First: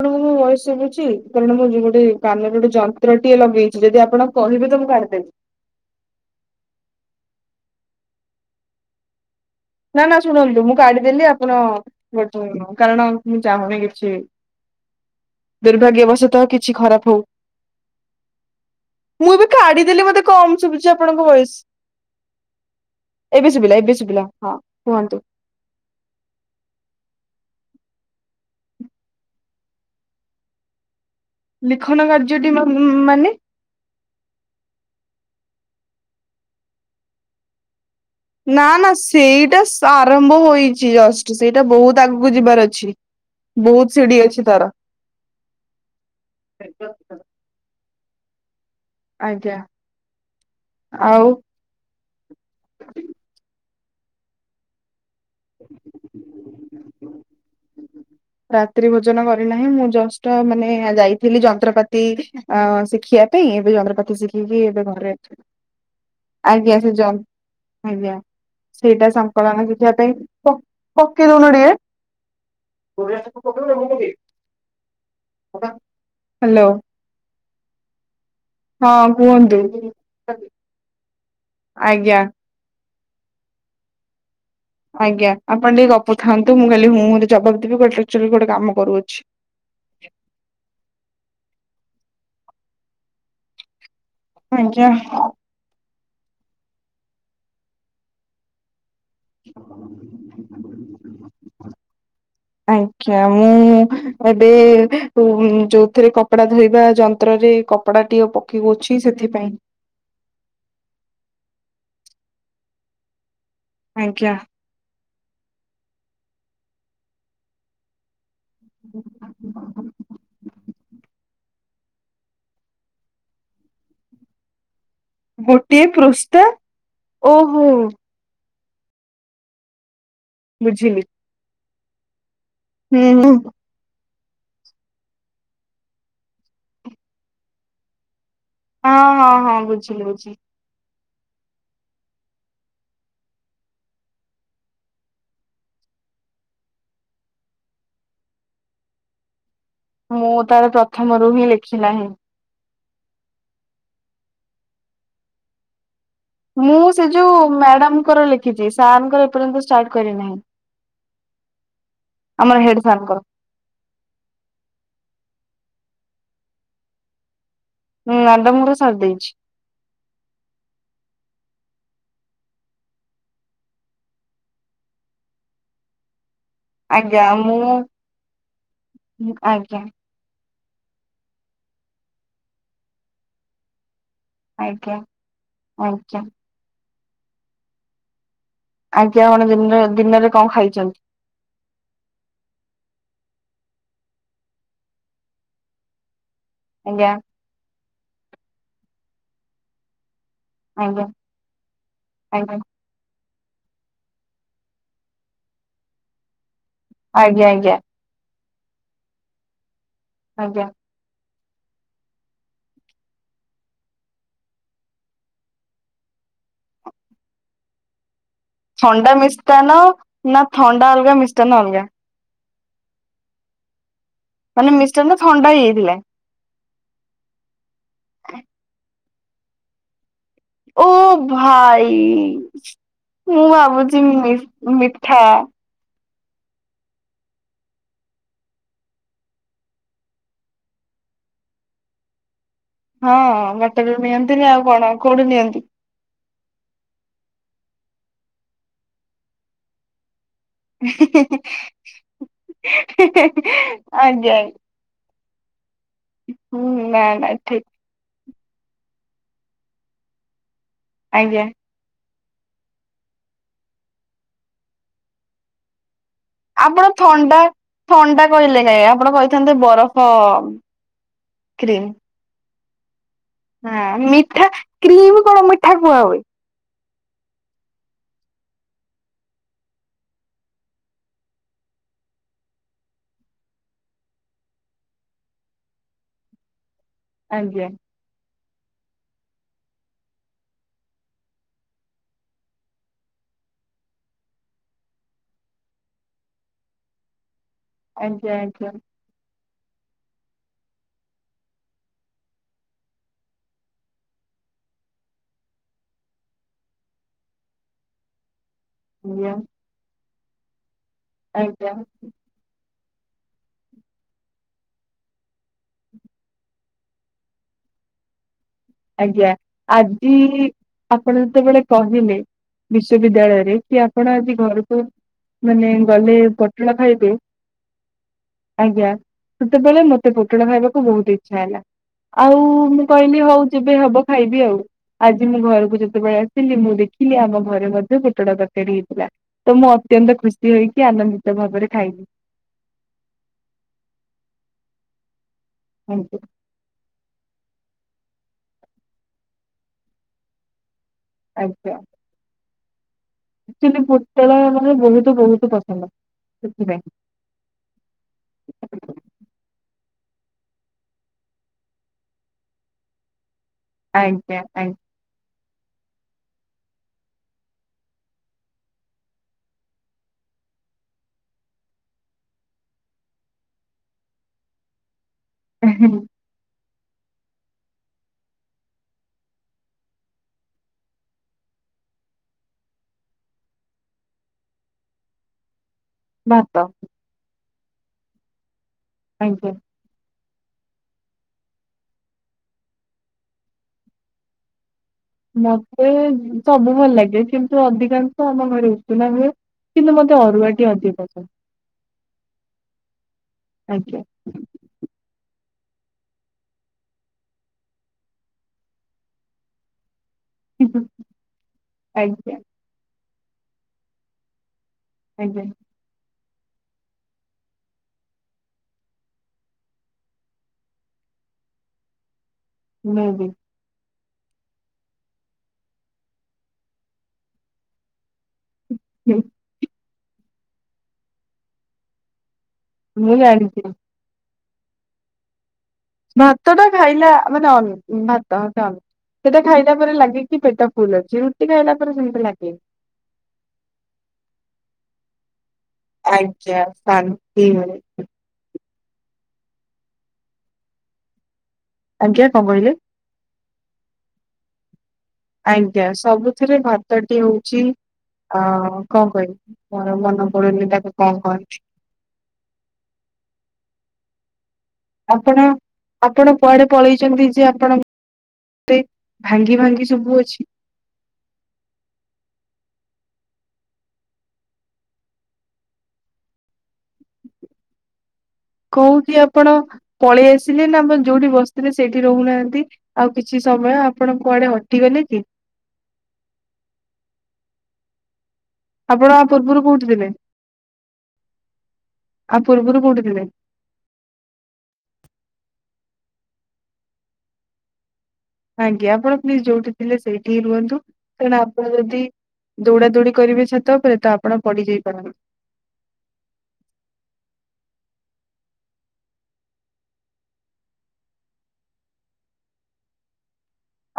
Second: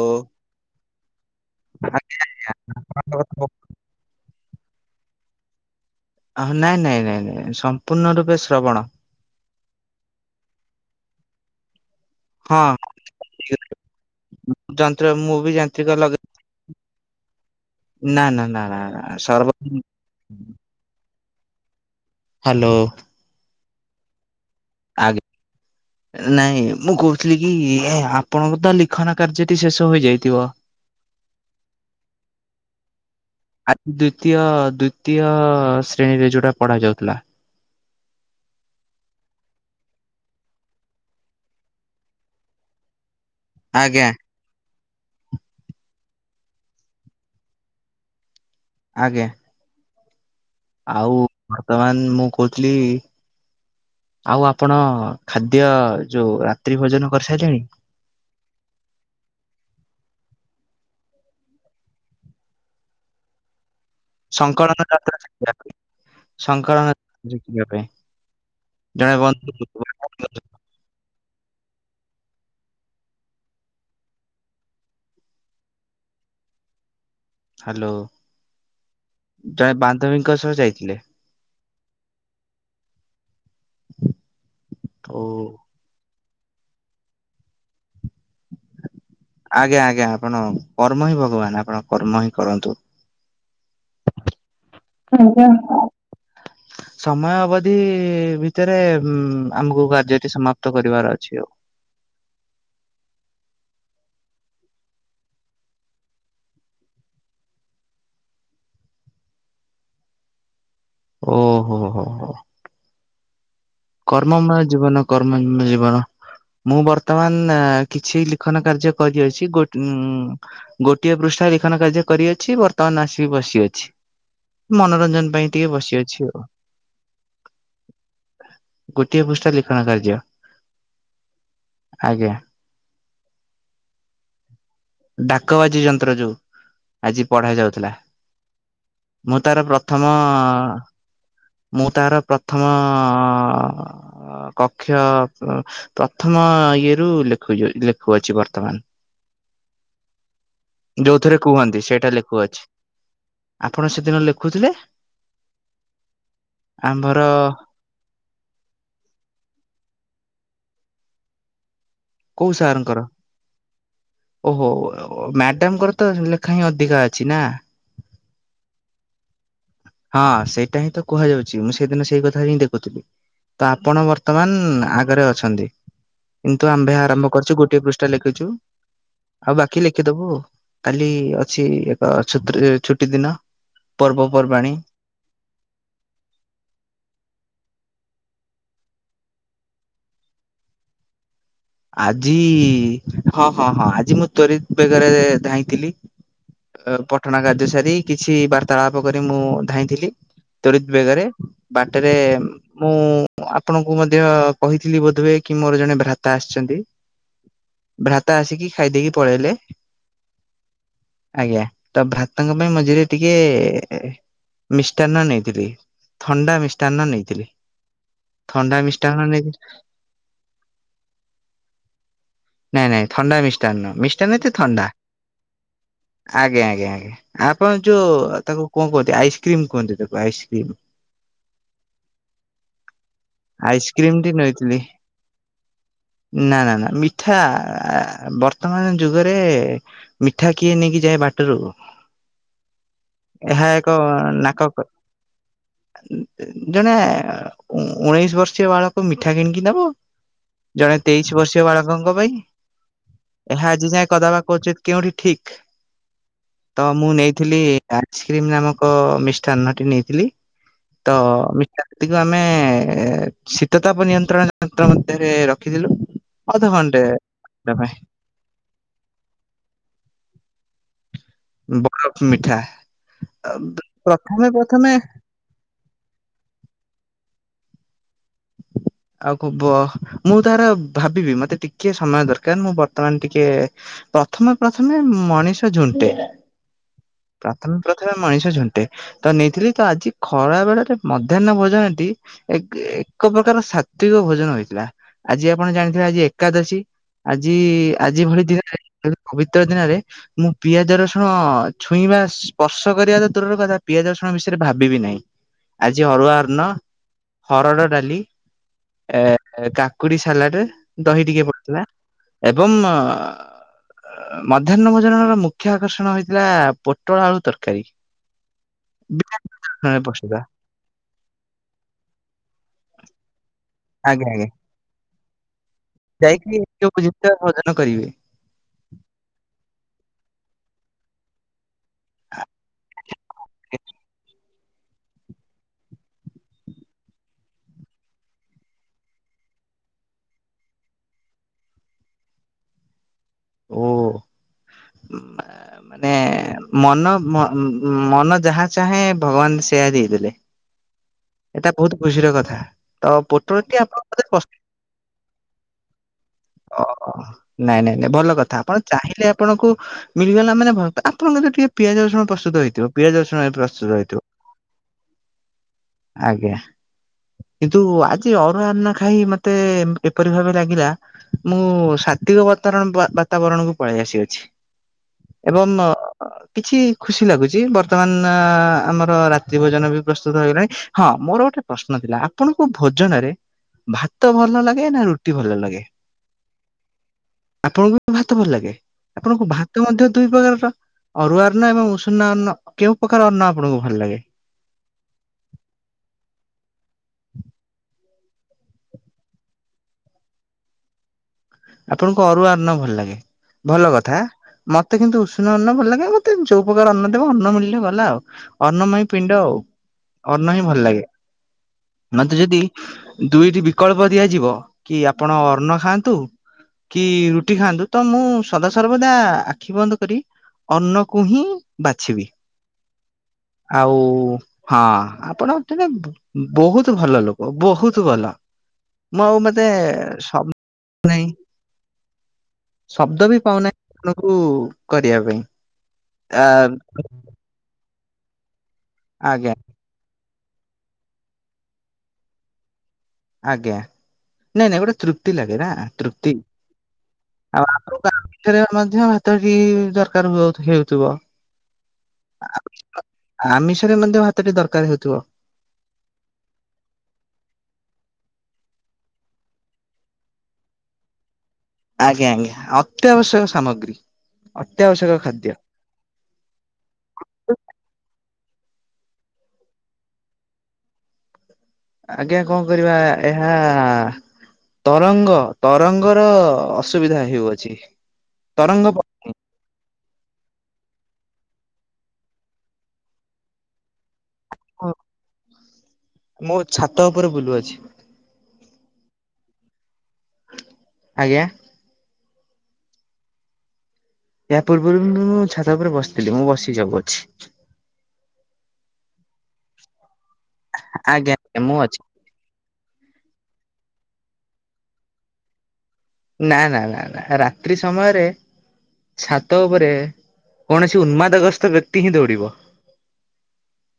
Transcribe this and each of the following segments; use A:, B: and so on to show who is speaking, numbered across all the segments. A: ଓ
B: ମୁ ମୁଁ ମଇ ଶିଭୁଛି କାରଣ ମୁଁ ଯ ଗୋଟେ କାନରେ ଗୋଟେ ଯନ୍ତ୍ର ଟଟିଏ ଲଗେଇ ଯଦି ଆପଣ କହିବେ ତ ମୁଁ କାଢିଦେବି
A: ନାଇଁ ନାଇଁ ନାଇଁ ନାଇଁ ସମ୍ପୂର୍ଣ୍ଣ ରୂପେ ଶ୍ରବଣ
B: ନା ନା ଶୁଣନ୍ତୁ ମୁଁ କାଢିଦେଲି ଆପଣ
A: ହଁ
B: କାରଣ ମୁଁ ଚାହୁଁନି କିଛି
A: ଯନ୍ତ୍ର ମୁଁ ବି ଯାନ୍ତ୍ରିକ ଲଗେଇ
B: ଦୁର୍ଭାଗ୍ୟବଶତଃ କିଛି ଖରାପ ହଉ।
A: ନା ନା ନା ନା ସର୍ବ
B: କମ୍ ଶୁଭୁଛି ଆପଣଙ୍କ ଭଏସ୍।
A: ହାଲୋ।
B: ଏବେ ଶୁଭିଲା ଏବେ ଶୁଭିଲା ହଁ। କୁହନ୍ତୁ
A: ଆଗ୍ ନାଇଁ ମୁଁ କହୁଥିଲି କି ଆପଣଙ୍କ ତ ଲିଖନ କାର୍ଯ୍ୟଟି ଶେଷ ହୋଇଯାଇଥିବ।
B: ଲିଖନ କାର୍ଯ୍ୟଟି ମା-ମା-ମାନେ?
A: ଆଜି ଦୁତୀୟ ଦୁତୀୟ ଶ୍ରେଣୀରେ ଯୋଉଟା ପଢା ଯାଉଥିଲା।
B: ନା ନା ସେଇଟା ଆରମ୍ଭ ହୋଇଛି ଜଷ୍ଟ। ସେଇଟା ବହୁତ ଆଗକୁ ଯିବାର ଅଛି। ବହୁତ
A: ଆଜ୍ଞା
B: ସିଢି ଅଛି ତାର। ଆଜ୍ଞା।
A: ଆଉ ବର୍ତ୍ତମାନ ମୁଁ କହୁଥିଲି ଆଉ ଆପଣ ଖାଦ୍ୟ ଯୋଉ ରାତ୍ରି ଭୋଜନ କରି ସାରିଲେଣି?
B: ରାତ୍ରି ଭୋଜନ କରିନାହିଁ। ମୁଁ ଜଷ୍ଟ ମାନେ ଯାଇଥିଲି ଯନ୍ତ୍ରପାତି ଅ ଶିଖିବା ପାଇଁ ଏବେ ଯନ୍ତ୍ରପାତି ଶିଖିକି
A: ସଂକଳନ
B: ଏବେ ଘରେ
A: ଯାତ୍ରା
B: ଅଛି।
A: ଶିଖିବା ପାଇଁ
B: ଆଜ୍ଞା
A: ସଂକଳନ
B: ସେ ଜ
A: ଶିଖିବା ପାଇଁ
B: ଆଜ୍ଞା ସେଇଟା
A: ଜଣେ ବନ୍ଧୁ
B: ସଂକଳନ ଦେଖିବା ପାଇଁ। ପ ପକେଇ ଦଉନ ଟିକେ। ହ୍ଯାଲୋ।
A: ହ୍ୟାଲୋ।
B: ହଁ କୁହନ୍ତୁ।
A: ପଦବୀଙ୍କ ସହ ଯାଇଥିଲେ।
B: ଆଜ୍ଞା।
A: ଓ
B: ଆଜ୍ଞା ଆପଣ ଟିକେ ଗପୁଥାନ୍ତୁ। ମୁଁ କାଲି ହୁଁ ହୁଁ ରେ ଜବାବ ଦେବି। ବଟ ଆକଚୁଆଳି ଗୋଟେ କାମ କରୁଅଛି।
A: ଆଜ୍ଞା ଆଜ୍ଞା ଆପଣ କର୍ମ ହିଁ ଭଗବାନ। ଆପଣ କର୍ମ ହିଁ କରନ୍ତୁ।
B: ମିଞ୍ଜା।
A: ସମୟ ଅବଧି ଭିତରେ ଉଁ ଆମକୁ କାର୍ଯ୍ୟଟି ସମାପ୍ତ କରିବାର ଅଛି ଆଉ।
B: ଆଜ୍ଞା ମୁଁ ଏବେ ଯୋଉଥିରେ କପଡା ଧରିବା ଯନ୍ତ୍ରରେ କପଡ଼ା ଟିକେ ପକେଇ ଅଛି। ସେଥିପାଇଁ
A: ଓହୋ ହୋ ହୋ।
B: ଆଜ୍ଞା।
A: କର୍ମମୟ ଜୀବନ କର୍ମ ମୟ ଜୀବନ ମୁଁ ବର୍ତ୍ତମାନ କିଛି ଲେଖନ କାର୍ଯ୍ୟ କରିଅଛି। ବଟ ଉ ଗୋଟିଏ ପୃଷ୍ଠା ଲେଖନ କାର୍ଯ୍ୟ କରିଅଛି ବର୍ତ୍ତମାନ ଆସିକି ବସି ଅଛି। ମନୋରଞ୍ଜନ ପାଇଁ ଟିକେ
B: ଗୋଟିଏ
A: ବସିଅଛି ଆଉ
B: ପୃଷ୍ଠା ଓହୋ।
A: ଗୋଟିଏ ପୃଷ୍ଠା ଲିଖନ କାର୍ଯ୍ୟ।
B: ବୁଝିଲି।
A: ଆଜ୍ଞା।
B: ହୁଁ ହୁଁ।
A: ଡାକବାଜି ଯନ୍ତ୍ର ଯୋଉ ଆଜି ପଢା ଯାଉଥିଲା।
B: ହଁ ହଁ
A: ମୁଁ
B: ହଁ
A: ତାର
B: ବୁଝିଲି
A: ପ୍ରଥମ
B: ବୁଝିଲି।
A: ମୁଁ ତାର ପ୍ରଥମ କକ୍ଷ ପ୍ରଥମ ଇଏରୁ ଲେଖୁଛି ଲେଖୁଅଛି ବର୍ତ୍ତମାନ। [inaudible]
B: ମୁଁ ତାର ପ୍ରଥମରୁ ହିଁ ଲେଖି ନାହିଁ।
A: ଖୁ ଅଛି ଆପଣ ସେଦିନ ଲେଖୁଥିଲେ।
B: ମୁଁ ସେ
A: ଆମ୍ଭର
B: ଯୋଉ ମ୍ୟାଡାମଙ୍କର ଲେଖି ଲେଖିଛି ସାର ର୍ଙ୍କର ଏପର୍ଯ୍ୟନ୍ତ ସ୍ଟାଟ କରି ନାହିଁ
A: କୋଉ
B: ଆମର ହେଡ
A: ସାରଙ୍କର
B: ସାରଙ୍କ ର
A: ଓହୋ ମ୍ୟାଡାମଙ୍କର ତ ଲେଖା ହିଁ ଅଧିକା ଅଛି ନା।
B: ହୁଁ ମ୍ୟାଡାମଙ୍କର ସାରିଦେଇଛି।
A: ହଁ ସେଇଟା ହିଁ ତ କୁହାଯାଉଛି ମୁଁ ସେଇଦିନ ସେଇ କଥା ହିଁ ଦେଖୁଥିଲି। ତ ଆପଣ ବର୍ତ୍ତମାନ ଆଗରେ ଅଛନ୍ତି? କିନ୍ତୁ ଆମ୍ଭେ
B: ଆଜ୍ଞା
A: ଆରମ୍ଭ କରିଛୁ
B: ମୁଁ
A: ଗୋଟିଏ ପୃଷ୍ଠା ଲେଖିଛୁ ଆଉ
B: ଆଜ୍ଞା
A: ବାକି ଲେଖିଦବୁ ଆଉ। କାଲି ଅଛି ଏକ ଛୁତ୍ରୀ ଛୁଟି ଦିନ ପର୍ବ
B: ଆଜ୍ଞା ଆଜ୍ଞା। ଆଜ୍ଞା କଣ ଦିନ ଦିନରେ କଣ ଖାଇଛନ୍ତି?
A: ଆଜି ହଁ ହଁ ହଁ ଆଜି ମୁଁ ତ୍ବରିତ ବେଗରେ ଧାଇଁଥିଲି।
B: ଆଜ୍ଞା
A: ପଟଣା କାର୍ଯ୍ୟ ସାରି କିଛି ବାର୍ତ୍ତାଳାପ କରି ମୁଁ ଧାଇଁଥିଲି। ତ୍ବରିତ
B: ଆଜ୍ଞା
A: ବେଗରେ ବାଟରେ
B: ଆଜ୍ଞା
A: ମୁଁ ଆପଣଙ୍କୁ ମଧ୍ୟ କହିଥିଲି ବୋଧହୁଏ କି ମୋର ଜଣେ ଭ୍ରାତା ଆସିଛନ୍ତି।
B: ଆଜ୍ଞା ଆଜ୍ଞା।
A: ଭ୍ରାତା ଆସିକି ଖାଇଦେଇକି ପଳେଇଲେ।
B: ଆଜ୍ଞା।
A: ଆଜ୍ଞା ତ ଭ୍ରାତାଙ୍କ ପାଇଁ ମଝିରେ ଟିକେ ମିଷ୍ଟାନ୍ନ ନେଇଥିଲି ଥଣ୍ଡା ମିଷ୍ଟାନ୍ନ ନେଇଥିଲି।
B: ଥଣ୍ଡା
A: ମିଷ୍ଟାନ୍ନ ନେଇ
B: ମିଷ୍ଟାନ ନା ଥଣ୍ଡା ଅଲଗା ମିଷ୍ଟାନ ଅଲଗା।
A: ନାଇଁ ନାଇଁ ଥଣ୍ଡା ମିଷ୍ଟାନ୍ନ ମିଷ୍ଟାନ୍ ଉଇଥ
B: ମାନେ
A: ଥଣ୍ଡା।
B: ମିଷ୍ଟାନ ଥଣ୍ଡା ହେଇଯାଇଥିଲା।
A: ଆଜ୍ଞା ଆଜ୍ଞା ଆଜ୍ଞା ଆପଣ ଯୋଉ ତାକୁ କଣ କୁହନ୍ତି ଆଇସ୍କ୍ରିମ୍ କୁହନ୍ତି ତାକୁ ଆଇସ୍କ୍ରି
B: ଓ ଭାଇ ମୁଁ ଭାବୁଛି
A: ଆଇସ୍କ୍ରିମ ଟି ନେଇଥିଲି।
B: ମିଠା।
A: ନା ନା ନା ମିଠା ବର୍ତ୍ତମାନ ଯୁଗରେ ମିଠା କିଏ ନେଇକି ଯାଏ ବାଟରୁ।
B: ହଁ
A: ଏହା
B: ବାଟରେ
A: ଏକ
B: ନିଅନ୍ତିନି ଆଉ
A: ନାକକ
B: କଣ କୋଉଠୁ ନିଅନ୍ତି।
A: ଜଣେ ଉଣେଇଶ ବର୍ଷୀୟ ବାଳକ ମିଠା କିଣିକି ନବ। ଜଣେ ତେଇଶି ବର୍ଷୀୟ ବାଳକଙ୍କ ପାଇଁ ଏହା ଆଜି ଯାଏ
B: ଆଜ୍ଞା
A: କଦବା କୋଚିତ୍ କେଉଁଠି ଠିକ
B: ହୁଁ
A: ତ
B: ନା
A: ମୁଁ
B: ନା
A: ନେଇଥିଲି
B: ଠିକ
A: ପାଛ୍ରୀ ନାମକ ମିଷ୍ଟାର୍ନ ଟି ନେଇଥିଲି ତ
B: ଆଜ୍ଞା
A: ମିଠା ତାକୁ ଆମେ ଶୀତ ତାପ ନିୟନ୍ତ୍ରଣ ଯନ୍ତ୍ର ମଧ୍ୟରେ ରଖିଥିଲୁ।
B: ଆପଣ
A: ଅଧଘଣ୍ଟେ
B: ଥଣ୍ଡା
A: ତା ପାଇଁ
B: ଥଣ୍ଡା କହିଲେ କାଇଁ ଆପଣ କହିଥାନ୍ତେ ବରଫ କ୍ରିମ୍।
A: ବରଫ ମିଠା।
B: ହଁ ମିଠା
A: ପ୍ରଥମେ ପ୍ରଥମେ
B: କ୍ରିମ କଣ ମିଠା କୁହା ହୁଏ।
A: [inaudible] ଆଉ କବ ମୁଁ ତାର ଭାବିବି ମତେ ଟିକେ ସମୟ ଦରକାର ମୁଁ ବର୍ତ୍ତମାନ ଟିକେ ପ୍ରଥମେ ପ୍ରଥମେ ମଣିଷ ଝୁଣ୍ଟେ
B: ଆଜ୍ଞା
A: ପ୍ରଥମେ ପ୍ରଥମେ ମଣିଷ ଝୁଣ୍ଟେ। ତ ନେଇଥିଲି ତ ଆଜି ଖରା ବେଳରେ ମଧ୍ୟାହ୍ନ ଭୋଜନଟି ଏକ ଏକ ପ୍ରକାର ସାତ୍ଵିକ ଭୋଜନ ହୋଇଥିଲା ଆଜି ଆପଣ ଜାଣିଥିବେ ଆଜି ଏକାଦଶୀ ଆଜି ଆଜି
B: ଆଜ୍ଞା
A: ଭଳି
B: ଆଜ୍ଞା
A: ଦିନରେ ପବିତ୍ର ଦିନରେ ମୁଁ ପିଆଜ ରସୁଣ ଛୁଇଁବା ସ୍ପର୍ଶ କରିବା ତ ଦୂରର କଥା ପିଆଜ ରସୁଣ ବିଷୟରେ ଭାବିବି ନାହିଁ। ଆଜି ଅରୁଆ ଅର୍ନ ହରଡ ଡାଲି,
B: ଆଜ୍ଞା
A: ଏ କାକୁଡି ସାଲାଟେ ଦହି ଟିକେ
B: ଆଜ୍ଞା
A: ପଡିଥିଲା। ଏବମ୍ ମଧ୍ୟାହ୍ନ ଭୋଜନର ମୁଖ୍ୟ ଆକର୍ଷଣ ହେଇଥିଲା ପୋଟଳ ଆଳୁ ତରକାରୀ।
B: ଆଜ୍ଞା
A: ବିନା
B: ଆଜି
A: ପସେଇବା
B: ଆପଣ ଯେତେବେଳେ କହିଲେ ବିଶ୍ୱବିଦ୍ୟାଳୟରେ କି ଆପଣ
A: ଆଜ୍ଞା
B: ଆଜି
A: ଆଜ୍ଞା
B: ଘରକୁ ମାନେ ଗଲେ
A: ଯାଇକି
B: ପୋଟଳ
A: ସବୁ
B: ଖାଇବେ।
A: ଜିନିଷ ଭୋଜନ କରିବେ
B: ଆଜ୍ଞା। ସେତେବେଳେ ମତେ ପୋଟଳ ଖାଇବାକୁ ବହୁତ ଇଛା ହେଲା। ଆଉ ମୁଁ କହିଲି ହଉ [unintelligible] ଖାଇବି ଆଉ। ଆଜି ମୁଁ ଘରକୁ ଯେତେବେଳେ ଆସିଲି ମୁଁ ଦେଖିଲି ଆମ ଘରେ ମଧ୍ୟ ପୋଟଳ ତରକାରୀ ହେଇଥିଲା। ତ ମୁଁ ଅତ୍ୟନ୍ତ ଖୁସି ହେଇକି ଆନନ୍ଦିତ ଭାବରେ ଖାଇଲିି।
A: ଓ ମାନେ ମନ ମନ ଯାହା ଚାହେଁ ଭଗବାନ ସେୟା ଦେଇଦେଲେ। ଏଟା ବହୁତ ଖୁସିର କଥା। ତ ପୋଟଳଟି
B: ଆଚୁଆଲି
A: ଆପଣ ବୋଧେ
B: ପୋଟଳ
A: ପସ-
B: ମାନେ ବହୁତ ବହୁତ ପସନ୍ଦ ସେଥିପାଇଁ।
A: ଓ ନାଇଁ ନାଇଁ ନାଇଁ ଭଲ କଥା ଆପଣ ଚାହିଁଲେ ଆପଣଙ୍କୁ ମିଳିଗଲା ମାନେ ଭ ଆପଙ୍କର ଟିକେ ପିଆଜରସୁଣ ପ୍ରସ୍ତୁତ ହେଇଥିବ ପିଆଜ ରସୁଣରେ ପ୍ର
B: ଆଜ୍ଞା ଆଜ୍ଞା।
A: ଆଜ୍ଞା। କିନ୍ତୁ ଆଜି ଅରୁଆ ଅର୍ନ ଖାଇ ମତେ ଏପରି ଭାବେ ଲାଗିଲା ମୁଁ ସାତ୍ଵିକ ବାତରଣ ବାତାବରଣକୁ ପଳେଇ ଆସିଅଛି। ଏବଂ ଅ କିଛି ଖୁସି ଲାଗୁଛି ବର୍ତ୍ତମାନ ଆମର ରାତ୍ରି ଭୋଜନ ବି ପ୍ରସ୍ତୁତ ହେଇଗଲାଣି। ହଁ ମୋର ଗୋଟେ ପ୍ରଶ୍ନ ଥିଲା ଆପଣଙ୍କୁ ଭୋଜନ ରେ ଭାତ ଭଲ ଲାଗେ ନା ରୁଟି ଭଲ ଲାଗେ?
B: ଭାତ।
A: ଆପଣଙ୍କୁ ବି ଭାତ ଭଲ ଲାଗେ। ଆପଣଙ୍କୁ
B: ଆଜ୍ଞା।
A: ଭାତ ତ ମଧ୍ୟ ଦୁଇ ପ୍ରକାରର ଅରୁଆ ଅନ୍ନ ଏବଂ ଉଷୁନା ଅନ୍ନ କେଉଁ ପ୍ରକାର ର ଅନ୍ନ ଆପଣଙ୍କୁ ଭଲ ଲାଗେ?
B: ମତେ ସବୁ ଭଲ ଲାଗେ। କିନ୍ତୁ ଅଧିକାଂଶ ଆମ ଘରେ ଉଷୁନା ହୁଏ। କିନ୍ତୁ ମୋତେ ଅରୁଆ ଟି ଅଧିକ ପସନ୍ଦ।
A: ଆପଣଙ୍କୁ ଅରୁଆ ଅନ୍ନ ଭଲ ଲାଗେ ଭଲ
B: ଆଜ୍ଞା।
A: କଥା। ମତେ କିନ୍ତୁ ଉଷୁନା ଅନ୍ନ ଭଲ ଲାଗେ। ମତେ ଯୋଉ ପ୍ରକାର ଅନ୍ନ ଦେବ ଅନ୍ନ ମିଳିଲେ ଗଲା ଆଉ। ଅନ୍ନମଈ ପିଣ୍ଡ ଆଉ। ଅନ୍ନ ହିଁ ଭଲ ଲାଗେ।
B: ଆଜ୍ଞା
A: ମତେ ଯଦି ଦୁଇଟି ବିକଳ୍ପ ଦିଆଯିବ କି ଆପଣ
B: ଆଜ୍ଞା
A: ଅନ୍ନ ଖାଆନ୍ତୁ କି ରୁଟି ଖାଆନ୍ତୁ ତ ମୁଁ ସଦାସର୍ବଦା ଆଖି ବନ୍ଦ କରି ଅନ୍ନକୁ ହିଁ ବାଛିବି।
B: ମୁଁ ବି।
A: ଆଉ ହଁ ଆପଣ ତମେ ବହୁତ ଭଲ ଲୋକ ବହୁତ ଭଲ। [unintelligible]
B: ମୁଁ
A: ଶବ୍ଦ ବି
B: ଜାଣିଛି।
A: ପାଉନାହିଁ ଆଣଙ୍କୁ କରିବା ପାଇଁ। ଆ
B: ଭାତ ଟା ଖାଇଲା ମାନେ ଅ ଭାତ [unintelligible] ସେଇଟା
A: ଆଜ୍ଞା
B: ଖାଇଲା ପରେ ଲାଗେ କି କି ପେଟ ଫୁଲ ଅଛି। ରୁଟି ଖାଇଲା ପରେ ସେମିତି ଲାଗେନି।
A: ଆଜ୍ଞା। ନାଇଁ ନାଇଁ ଗୋଟେ ତୃପ୍ତି ଲାଗେ ନା। ତୃପ୍ତି।
B: ଆଜ୍ଞା ଶାନ୍ତି
A: ଆଉ
B: ମିଳେ
A: ଆପଣଙ୍କୁ ରେ ମଧ୍ୟ ଭାତଟି ଦରକାର ହୁ ହେଉଥିବ।
B: ଆଜ୍ଞା କଁ କଇଁଲେ?
A: ଆମିଷରେ ମଧ୍ୟ ଭାତଟି ଦରକାର ହଉଥିବ?
B: ଆଜ୍ଞା ସବୁଥିରେ ଭାତଟି ହଉଚି ଅଁ କଁ କହିବି ମୋର ମନେ ପଡ଼ୁନି ତାକୁ କଁ କହନ୍ତି।
A: ଆଜ୍ଞା ଆଜ୍ଞା ଅତ୍ୟାବଶ୍ୟକ ସାମଗ୍ରୀ। ଅତ୍ୟାବଶ୍ୟକ
B: ଆପଣ
A: ଖାଦ୍ୟ
B: ଆପଣ କୁଆଡ଼େ ପଳେଇଚନ୍ତିଯେ ଆପଣ ଭାଙ୍ଗି ଭାଙ୍ଗି ଶୁବୁ ଅଛି?
A: ଆଜ୍ଞା କଣ କରିବା ଏହା ତରଙ୍ଗ ତରଙ୍ଗର ଅସୁବିଧା ହେଉଅଛି। ତରଙ୍ଗ
B: କୋଉଠି ଆପଣ ପଳେଇ ଆସିଲେନା ଆପଣ ଯୋଉଠି ବସିଥିଲେ ସେଇଠି ରହୁନାହାନ୍ତି ଆଉ କିଛି ସମୟ ଆପଣଙ୍କ କୁଆଡ଼େ ହଟିଗଲେ କି?
A: ମୁଁ ଛାତ ଉପରେ ବୁଲୁଅଛି।
B: ଆପଣ ୟା ପୂର୍ବରୁ କୋଉଠି ଥିଲେ?
A: ଆଜ୍ଞା?
B: ୟା ପୂର୍ବରୁ କୋଉଠି ଥିଲେ?
A: ଏହା ପୂର୍ବରୁବି ମୁଁ ଛାତ ଉପରେ ବସିଥିଲି ମୁଁ ବସି ଯାଉ ଅଛି।
B: ଆଜ୍ଞା ଆପଣ ପ୍ଲିଜ୍ ଯୋଉଠି ଥିଲେ ସେଇଠିହିଁ ରୁହନ୍ତୁ
A: ଆଜ୍ଞା
B: କାରଣ
A: ଆଜ୍ଞା
B: ଆପଣ
A: ମୁଁ ଅଛି
B: ଯଦି ଦୌଡ଼ା ଦୌଡ଼ି କରିବେ ଛାତ ଉପରେ ତ ଆପଣ ପଡ଼ି ଯାଇପାରନ୍ତି।
A: ନା ନା ନା ନା ରାତ୍ରି ସମୟରେ ଛାତ ଉପରେ କୌଣସି ଉନ୍ମାଦ ଗ୍ରସ୍ତ ବ୍ୟକ୍ତି ହିଁ ଦୌଡ଼ିବ।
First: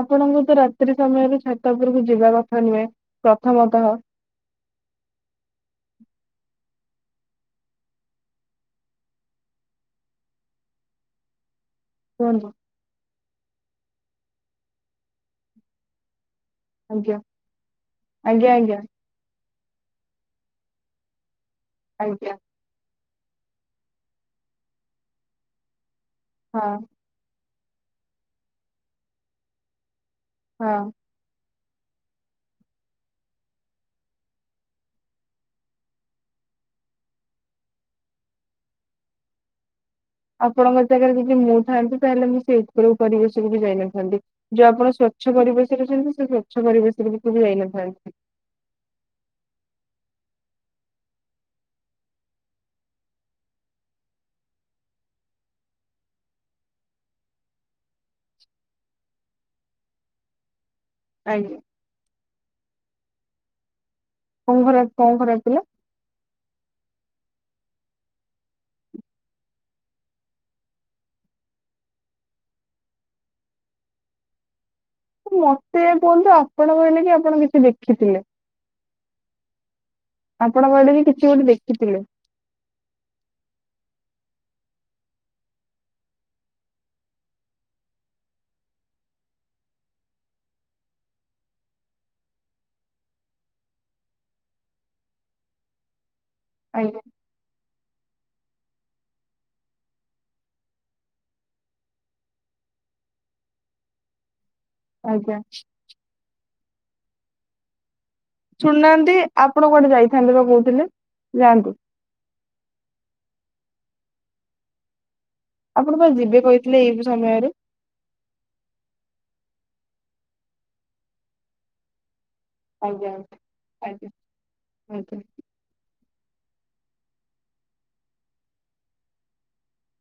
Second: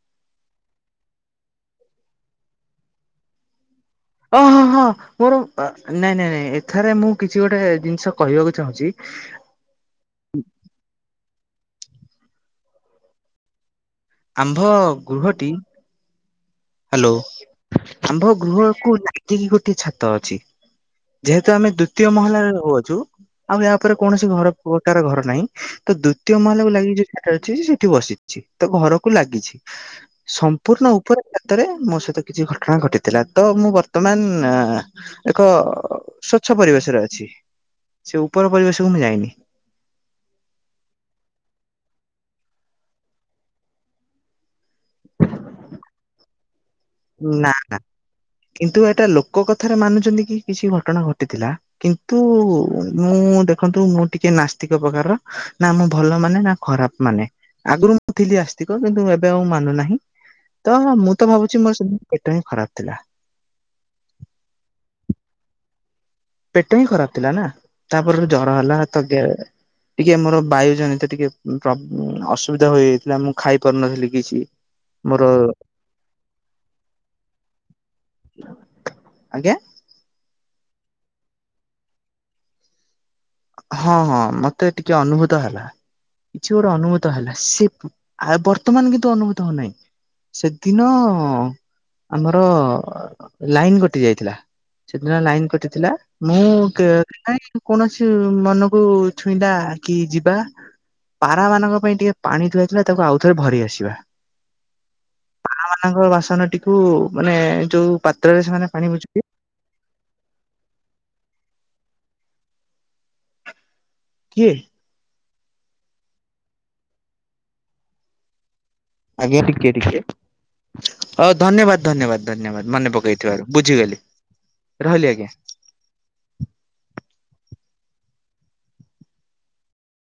B: ଆପଣଙ୍କୁତ ରାତ୍ରି ସମୟରେ ଛାତ ଉପରକୁ ଯିବା କଥା ନୁହେଁ ପ୍ରଥମତଃ
A: ଓଃ ହଁ ହଁ। ମୋର ନାଇଁ ନାଇଁ ନାଇଁ ଏଠାରେ ମୁଁ କିଛି ଗୋଟେ ଜିନିଷ କହିବାକୁ ଚାହୁଁଛି
B: କୁହନ୍ତୁ।
A: ଆମ୍ଭ ଗୃହଟି ହାଲୋ
B: ଆଜ୍ଞା
A: ଆମ୍ଭ
B: ଆଜ୍ଞା ଆଜ୍ଞା
A: ଗୃହକୁ ନା ନାଗିକି ଗୋଟେ ଛାତ ଅଛି ଯେହେତୁ ଆମେ ଦ୍ଵିତୀୟ
B: ଆଜ୍ଞା
A: ମହଲାରେ ରହୁଅଛୁ ଆଉ ଏହାପରେ କୌଣସି ଘର ପ୍ରକାର ଘର ନାହିଁ ତ ଦ୍ଵିତୀୟ ମାହଲାକୁ
B: ହଁ
A: ଲାଗି ଯଉ ଛାତଟା ଅଛି ସେଠି ବସି ଚି ତଘରକୁ ଲାଗିଚି
B: ହଁ।
A: ସମ୍ପୂର୍ଣ୍ଣ ଉପରେ ଏଥରେ ମୋ ସହିତ କିଛି ଘଟଣା ଘଟିଥିଲା ତ ମୁଁ ବର୍ତ୍ତମାନ ଏକ ସ୍ଵଚ୍ଛ ପରିବେଶରେ ଅଛି ସେଉପର ପରିବେଶକୁ ମୁଁ ଯାଇନି।
B: ଆପଣଙ୍କ ଜାଗାରେ ଯଦି ମୁଁ ଥାଆନ୍ତି ତାହେଲେ ମୁଁ ସେଇ ଉପର ପରିବେଶକୁବି ଯାଇନଥାନ୍ତି। ଯୋଉ ଆପଣ ସ୍ଵଚ୍ଛ ପରିବେଶରେ ଅଛନ୍ତି ସେ ସ୍ଵଚ୍ଛ ପରିବେଶ
A: ନା ନା କିନ୍ତୁ ଏଟା ଲୋକ କଥାରେ ମାନୁଚନ୍ତିକି କିଛି ଘଟଣା ଘଟିଥିଲା। କିନ୍ତୁ ମୁଁ ଦେଖନ୍ତୁ ମୁଁ ଟିକେ ନାସ୍ତିକ ପ୍ରକାରର ନା ମୁଁ ଭଲ ମାନେ ନା ଖରାପ୍ ମାନେ ଆଗରୁ ମୁଁ ଥିଲି ଆସ୍ତିକ କିନ୍ତୁ ଏବେ ଆଉ ମାନୁନାହିଁ ତ ମୁଁ ତ
B: ଆଜ୍ଞା
A: ଭାବୁଚି ମୋରସେ ପେଟହିଁ ଖରାପ୍ ଥିଲା।
B: କଁ ଘରେ କଁ ଖରାପ୍ ଥିଲା?
A: ପେଟହିଁ ଖରାପ୍ ଥିଲାନା ତାପରେ ଜର ହେଲା ତଗ ଟିକେ ମର ବାୟୁ ଜନିତ ଟିକେ ପ୍ର ଅସୁବିଧା ହୋଇଯାଇଥିଲା ମୁଁ ଖାଇ ପାରୁନଥିଲି କିଛି। [inaudible]
B: ମତେ କୁହନ୍ତୁ ଆପଣ କହିଲେକି ଆପଣ କିଛି ଦେଖିଥିଲେ?
A: ଆଜ୍ଞା
B: ଆପଣ ବାଡ଼ିରେ କିଛି ଗୋଟେ ଦେଖିଥିଲେ?
A: ହଁ ହଁ ମତେ ଟିକେ ଅନୁଭୂତ ହେଲା। କିଛି ଗୋଟେ ଅନୁଭୂତ ହେଲା ସେ ଆ ବର୍ତ୍ତମାନ କିନ୍ତୁ ଅନୁଭୂତ ହଉନାହିଁ। ସେଦିନ ଆମର ଲାଇନ କଟି ଯାଇଥିଲା। ସେଦିନ ଲାଇନ କଟିଥିଲା ମୁଁ କେ
B: ଆଜ୍ଞା
A: କୌଣସି ହେଟୁ ମନକୁ ଛୁଇଁଲା କି ଯିବା। ପାରା ମାନଙ୍କ ପାଇଁ ଟିକେ ପାଣି ଧୁଆଇଥିଲା ତାକୁ ଆଉଥରେ ଭରି ଆସିବା।
B: ଆଜ୍ଞା।
A: ପାରା ମାନଙ୍କ ବାସନଟିକୁୁ ମାନେ ଯୋଉ ପାତ୍ର
B: ଶୁଣୁନାହାନ୍ତି ଆପଣ କୁଆଡେ ଯାଇଥାନ୍ତେ ବା କହୁଥିଲେ ଯାଆନ୍ତୁ।
A: କିଏ?
B: ଆପଣ କୁଆଡେ ଯିବେ କହିଥିଲେ ଏଇ ସମୟରେ।
A: ଆଜ୍ଞା ଟିକେ ଟିକେ ହଁ ଧନ୍ୟବାଦ ଧନ୍ୟବାଦ ଧନ୍ୟବାଦ। ମନେ
B: ଆଜ୍ଞା
A: ପକେଇଥିବାରୁ ବୁଝିଗଲି
B: ଆଜ୍ଞା
A: ରହିଲି ଆଜ୍ଞା।